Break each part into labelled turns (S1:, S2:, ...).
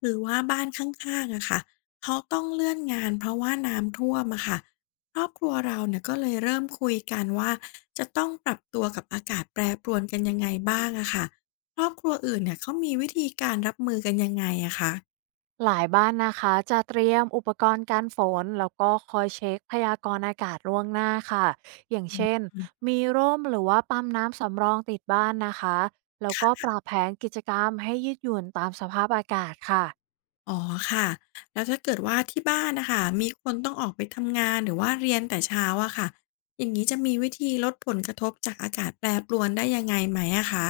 S1: หรือว่าบ้านข้างๆอะค่ะเขาต้องเลื่อนงานเพราะว่าน้ำท่วมอะค่ะครอบครัวเราเนี่ยก็เลยเริ่มคุยกันว่าจะต้องปรับตัวกับอากาศแปรปรวนกันยังไงบ้างอะค่ะครอบครัวอื่นเนี่ยเขามีวิธีการรับมือกันยังไงอะคะ
S2: หลายบ้านนะคะจะเตรียมอุปกรณ์การฝนแล้วก็คอยเช็คพยากรณ์อากาศล่วงหน้าค่ะอย่าง
S1: อื
S2: เช่น
S1: ม
S2: มีร่มหรือว่าปั๊มน้ำสำรองติดบ้านนะคะแล้วก็ปรับแผนกิจกรรมให้ยืดหยุ่นตามสภาพอากาศค่ะ
S1: อ๋อค่ะแล้วถ้าเกิดว่าที่บ้านนะคะมีคนต้องออกไปทำงานหรือว่าเรียนแต่เช้าอะค่ะอย่างนี้จะมีวิธีลดผลกระทบจากอากาศแปรปรวนได้ยังไงไหมอะคะ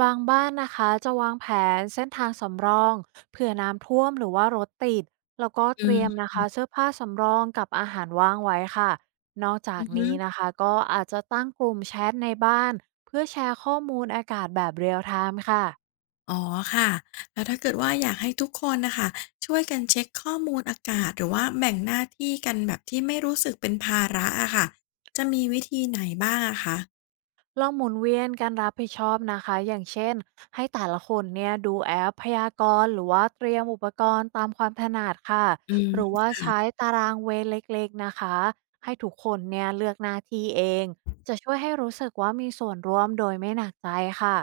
S2: บางบ้านนะคะจะวางแผนเส้นทางสำรองเผื่อน้ำท่วมหรือว่ารถติดแล้วก็
S1: อื
S2: เตรียม
S1: ม
S2: นะคะเสื้อผ้าสำรองกับอาหารว่างไว้ค่ะนอกจา
S1: อื
S2: ก
S1: อฮึ
S2: นี้นะคะก็อาจจะตั้งกลุ่มแชทในบ้านเพื่อแชร์ข้อมูลอากาศแบบเรียลไทม์ค่ะ
S1: อ๋อค่ะ แล้วถ้าเกิดว่าอยากให้ทุกคนนะคะช่วยกันเช็คข้อมูลอากาศหรือว่าแบ่งหน้าที่กันแบบที่ไม่รู้สึกเป็นภาระอะค่ะจะมีวิธีไหนบ้างอะคะ
S2: ลองหมุนเวียนการรับผิดชอบนะคะอย่างเช่นให้แต่ละคนเนี่ยดูแอปพยากรณ์หรือว่าเตรียมอุปกรณ์ตามความถนัดค่ะ
S1: อื
S2: หรือ
S1: ม
S2: ว่าใช้ตารางเวรเล็กๆนะคะให้ทุกคนเนี่ยเลือกหน้าที่เองจะช่วยให้รู้สึกว่ามีส่วนร่วมโดยไม่หนักใจค่ะ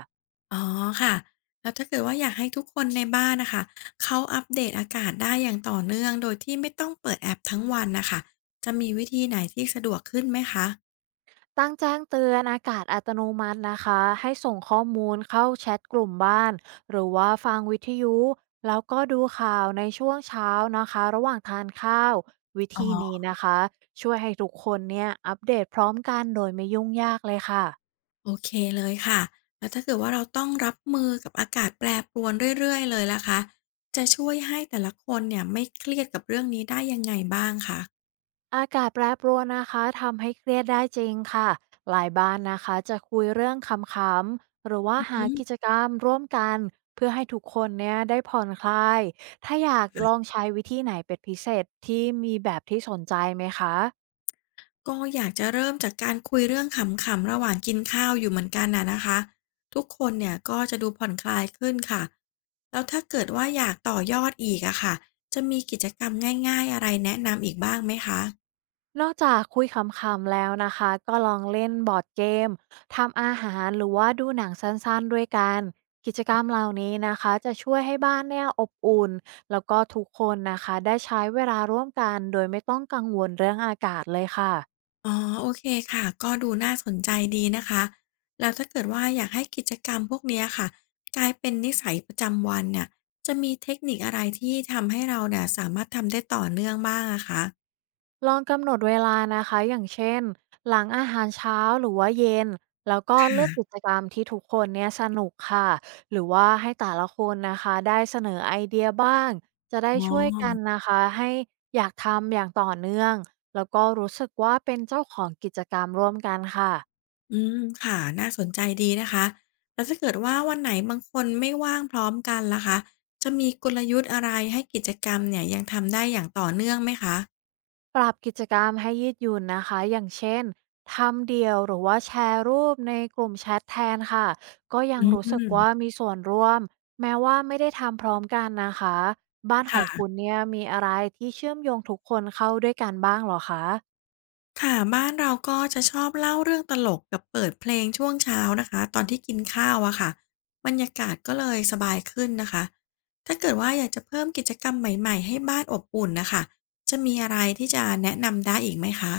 S1: อ๋อค่ะแล้วถ้าเกิดว่าอยากให้ทุกคนในบ้านน่ะค่ะเขาอัปเดตอากาศได้อย่างต่อเนื่องโดยที่ไม่ต้องเปิดแอปทั้งวันน่ะค่ะจะมีวิธีไหนที่สะดวกขึ้นไหมคะ
S2: ตั้งแจ้งเตือนอากาศอัตโนมัตินะคะให้ส่งข้อมูลเข้าแชทกลุ่มบ้านหรือว่าฟังวิทยุแล้วก็ดูข่าวในช่วงเช้านะคะระหว่างทานข้าววิ
S1: อ๋
S2: ธีนี้
S1: อ
S2: นะคะช่วยให้ทุกคนเนี่ยอัปเดตพร้อมกันโดยไม่ยุ่งยากเลยค่ะ
S1: โอเคเลยค่ะแล้วถ้าเกิดว่าเราต้องรับมือกับอากาศแปรปรวนเรื่อยๆเลยล่ะคะจะช่วยให้แต่ละคนเนี่ยไม่เครียดกับเรื่องนี้ได้ยังไงบ้างคะ
S2: อากาศแปรปรวนนะคะทำให้เครียดได้จริงค่ะหลายบ้านนะคะจะคุยเรื่องขำๆหรือว่าหา
S1: อือ
S2: กิจกรรมร่วมกันเพื่อให้ทุกคนเนี่ยได้ผ่อนคลายถ้าอยากลองใช้วิธีไหนเป็นพิเศษที่มีแบบที่สนใจไหมคะ
S1: ก็อยากจะเริ่มจากการคุยเรื่องขำๆระหว่างกินข้าวอยู่เหมือนกันน่ะนะคะทุกคนเนี่ยก็จะดูผ่อนคลายขึ้นค่ะแล้วถ้าเกิดว่าอยากต่อยอดอีกอะค่ะจะมีกิจกรรมง่ายๆอะไรแนะนำอีกบ้างไหมคะ
S2: นอกจากคุยขำๆแล้วนะคะก็ลองเล่นบอร์ดเกมทำอาหารหรือว่าดูหนังสั้นๆด้วยกันกิจกรรมเหล่านี้นะคะจะช่วยให้บ้านเนี่ยอบอุ่นแล้วก็ทุกคนนะคะได้ใช้เวลาร่วมกันโดยไม่ต้องกังวลเรื่องอากาศเลยค่ะ
S1: อ๋อโอเคค่ะก็ดูน่าสนใจดีนะคะแล้วถ้าเกิดว่าอยากให้กิจกรรมพวกเนี้ยค่ะกลายเป็นนิสัยประจำวันเนี่ยจะมีเทคนิคอะไรที่ทำให้เราเนี่ยสามารถทำได้ต่อเนื่องบ้างอะคะ
S2: ลองกำหนดเวลานะคะอย่างเช่นหลังอาหารเช้าหรือว่าเย็นแล้วก็เลื
S1: ค่ะ
S2: อกกิจกรรมที่ทุกคนเนี่ยสนุกค่ะหรือว่าให้แต่ละคนนะคะได้เสนอไอเดียบ้างจะได้
S1: อ๋
S2: ช่วยกัน
S1: อ
S2: นะคะให้อยากทำอย่างต่อเนื่องแล้วก็รู้สึกว่าเป็นเจ้าของกิจกรรมร่วมกันค่ะ
S1: อืมค่ะน่าสนใจดีนะคะแล้วถ้าเกิดว่าวันไหนบางคนไม่ว่างพร้อมกันล่ะคะจะมีกลยุทธ์อะไรให้กิจกรรมเนี่ยยังทำได้อย่างต่อเนื่องไหมคะ
S2: ปรับกิจกรรมให้ยืดหยุ่นนะคะอย่างเช่นทำเดี่ยวหรือว่าแชร์รูปในกลุ่มแชทแทนค่ะก็ยังรู้
S1: อื
S2: สึกว่า
S1: ม
S2: มีส่วนร่วมแม้ว่าไม่ได้ทำพร้อมกันนะคะบ้านของคุ
S1: ค่ะ
S2: ณเนี่ยมีอะไรที่เชื่อมโยงทุกคนเข้าด้วยกันบ้างเหรอคะ
S1: ค่ะบ้านเราก็จะชอบเล่าเรื่องตลกกับเปิดเพลงช่วงเช้านะคะตอนที่กินข้าวอะค่ะบรรยากาศก็เลยสบายขึ้นนะคะถ้าเกิดว่าอยากจะเพิ่มกิจกรรมใหม่ๆให้บ้านอบอุ่นนะคะจะมีอะไรที่จะแนะนำได้อีกไหมคะ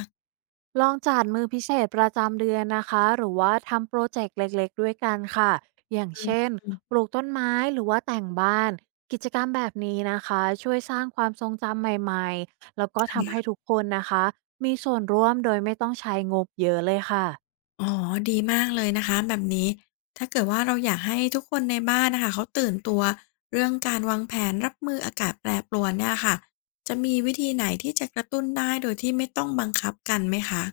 S2: ลองจัดมือพิเศษประจำเดือนนะคะหรือว่าทำโปรเจกต์เล็กๆด้วยกันค่ะอย่างเช่น
S1: อืม
S2: ปลูกต้นไม้หรือว่าแต่งบ้านกิจกรรมแบบนี้นะคะช่วยสร้างความทรงจำใหม่ๆแล้วก็ทำให้ทุ
S1: ค่ะ
S2: กคนนะคะมีส่วนร่วมโดยไม่ต้องใช้งบเยอะเลยค่ะ
S1: อ๋อดีมากเลยนะคะแบบนี้ถ้าเกิดว่าเราอยากให้ทุกคนในบ้านนะคะเขาตื่นตัวเรื่องการวางแผนรับมืออากาศแปรปรวนเนี่ยค่ะจะมีวิธีไหนที่จะกระตุ้นได้โดยที่ไม่ต้องบังคับกันไหมคะ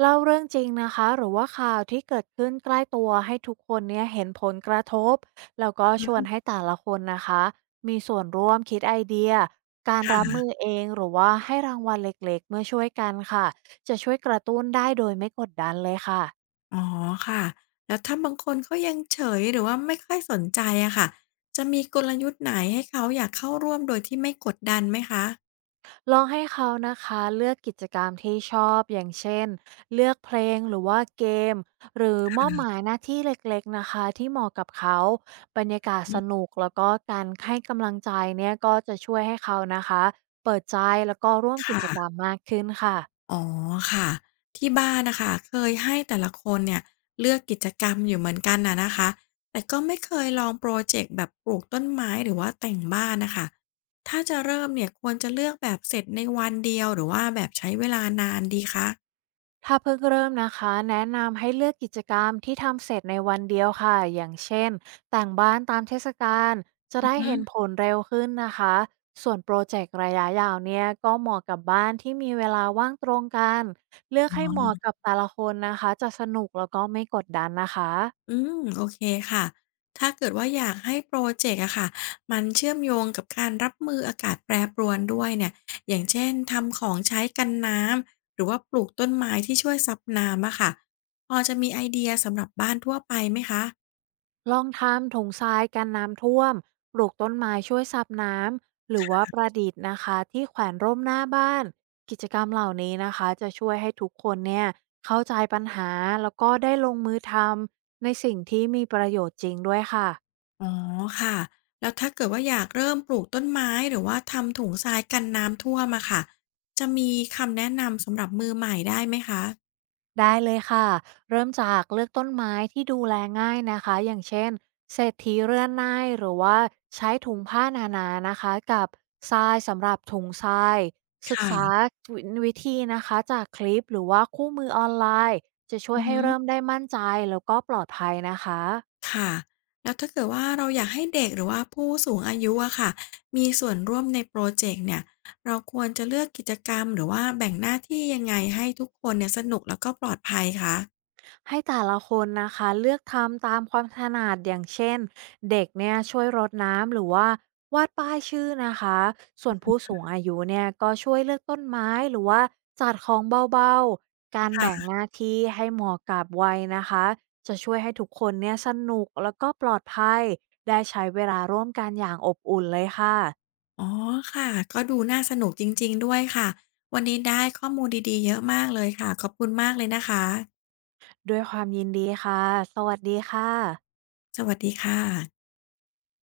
S2: เล่าเรื่องจริงนะคะหรือว่าข่าวที่เกิดขึ้นใกล้ตัวให้ทุกคนเนี่ยเห็นผลกระทบแล้วก็ชวนให้แต่ละคนนะคะมีส่วนร่วมคิดไอเดียการรับมือ
S1: ค่ะ
S2: เองหรือว่าให้รางวัลเล็กๆเมื่อช่วยกันค่ะจะช่วยกระตุ้นได้โดยไม่กดดันเลยค่ะ
S1: อ๋อค่ะ แล้วถ้าบางคนเขายังเฉยหรือว่าไม่ค่อยสนใจอะค่ะจะมีกลยุทธ์ไหนให้เขาอยากเข้าร่วมโดยที่ไม่กดดันไหมคะ
S2: ลองให้เขานะคะเลือกกิจกรรมที่ชอบอย่างเช่นเลือกเพลงหรือว่าเกมหรือมอบหมายหน้าที่เล็กๆนะคะที่เหมาะกับเขาบรรยากาศ
S1: อื
S2: ส
S1: ม
S2: นุกแล้วก็การให้กำลังใจเนี่ยก็จะช่วยให้เขานะคะเปิดใจแล้วก็ร่วมกิจกรรม
S1: ค่ะ
S2: มากขึ้นค่ะ
S1: อ๋อค่ะที่บ้านน่ะค่ะเคยให้แต่ละคนเนี่ยเลือกกิจกรรมอยู่เหมือนกันน่ะนะคะ แต่ก็ไม่เคยลองพรอเจกต์แบบปลูกต้นไม้หรือว่าแต่งบ้านน่ะค่ะถ้าจะเริ่มเนี่ยควรจะเลือกแบบเสร็จในวันเดียวหรือว่าแบบใช้เวลานานดีคะ
S2: ถ้าเพิ่งเริ่มนะคะแนะนำให้เลือกกิจกรรมที่ทำเสร็จในวันเดียวค่ะอย่างเช่นแต่งบ้านตามเทศกาลจะ
S1: อือ
S2: ได้
S1: ฮึ
S2: เห็นผลเร็วขึ้นนะคะส่วนโปรเจกต์ระยะยาวเนี่ยก็เหมาะกับบ้านที่มีเวลาว่างตรงกันเลือกให้
S1: อ๋
S2: เหมาะ
S1: อ
S2: กับแต่ละคนนะคะจะสนุกแล้วก็ไม่กดดันนะคะ
S1: อืมโอเคค่ะถ้าเกิดว่าอยากให้โปรเจกต์อะค่ะมันเชื่อมโยงกับการรับมืออากาศแปรปรวนด้วยเนี่ยอย่างเช่นทำของใช้กันน้ำหรือว่าปลูกต้นไม้ที่ช่วยซับน้ำอะค่ะพอจะมีไอเดียสำหรับบ้านทั่วไปไหมคะ
S2: ลองทำถุงทรายกันน้ำท่วมปลูกต้นไม้ช่วยซับน้ำหรือว่าประดิษฐ์นะคะที่แขวนร่มหน้าบ้านกิจกรรมเหล่านี้นะคะจะช่วยให้ทุกคนเนี่ยเข้าใจปัญหาแล้วก็ได้ลงมือทำในสิ่งที่มีประโยชน์จริงด้วยค่ะ
S1: อ๋อค่ะแล้วถ้าเกิดว่าอยากเริ่มปลูกต้นไม้หรือว่าทำถุงทรายกันน้ำท่วมอะค่ะจะมีคำแนะนำสำหรับมือใหม่ได้ไหมคะ
S2: ได้เลยค่ะเริ่มจากเลือกต้นไม้ที่ดูแลง่ายนะคะอย่างเช่นเศรษฐีเรือนนายหรือว่าใช้ถุงผ้านานานะคะกับทรายสำหรับถุงทรายศึกษา
S1: ค่ะ
S2: วิธีนะคะจากคลิปหรือว่าคู่มือออนไลน์จะช่ว
S1: อื
S2: ย
S1: อ
S2: ให้
S1: ฮึ
S2: เริ่มได้มั่นใจแล้วก็ปลอดภัยนะคะ
S1: ค่ะแล้วถ้าเกิดว่าเราอยากให้เด็กหรือว่าผู้สูงอายุอะค่ะมีส่วนร่วมในโปรเจกต์เนี่ยเราควรจะเลือกกิจกรรมหรือว่าแบ่งหน้าที่ยังไงให้ทุกคนเนี่ยสนุกแล้วก็ปลอดภัยคะ
S2: ให้แต่ละคนนะคะเลือกทำตามความถนัดอย่างเช่นเด็กเนี่ยช่วยรดน้ำหรือว่าวาดป้ายชื่อนะคะส่วนผู้สูงอายุเนี่ยก็ช่วยเลือกต้นไม้หรือว่าจัดของเบาๆการแบ่ง
S1: ค่ะ
S2: หน้าที่ให้เหมาะกับวัยนะคะจะช่วยให้ทุกคนเนี่ยสนุกแล้วก็ปลอดภัยได้ใช้เวลาร่วมกันอย่างอบอุ่นเลยค่ะ
S1: อ๋อค่ะก็ดูน่าสนุกจริงๆด้วยค่ะวันนี้ได้ข้อมูลดีๆเยอะมากเลยค่ะขอบคุณมากเลยนะคะ
S2: ด้วยความยินดีค่ะสวัสดีค่ะ
S1: สวัสดีค่ะ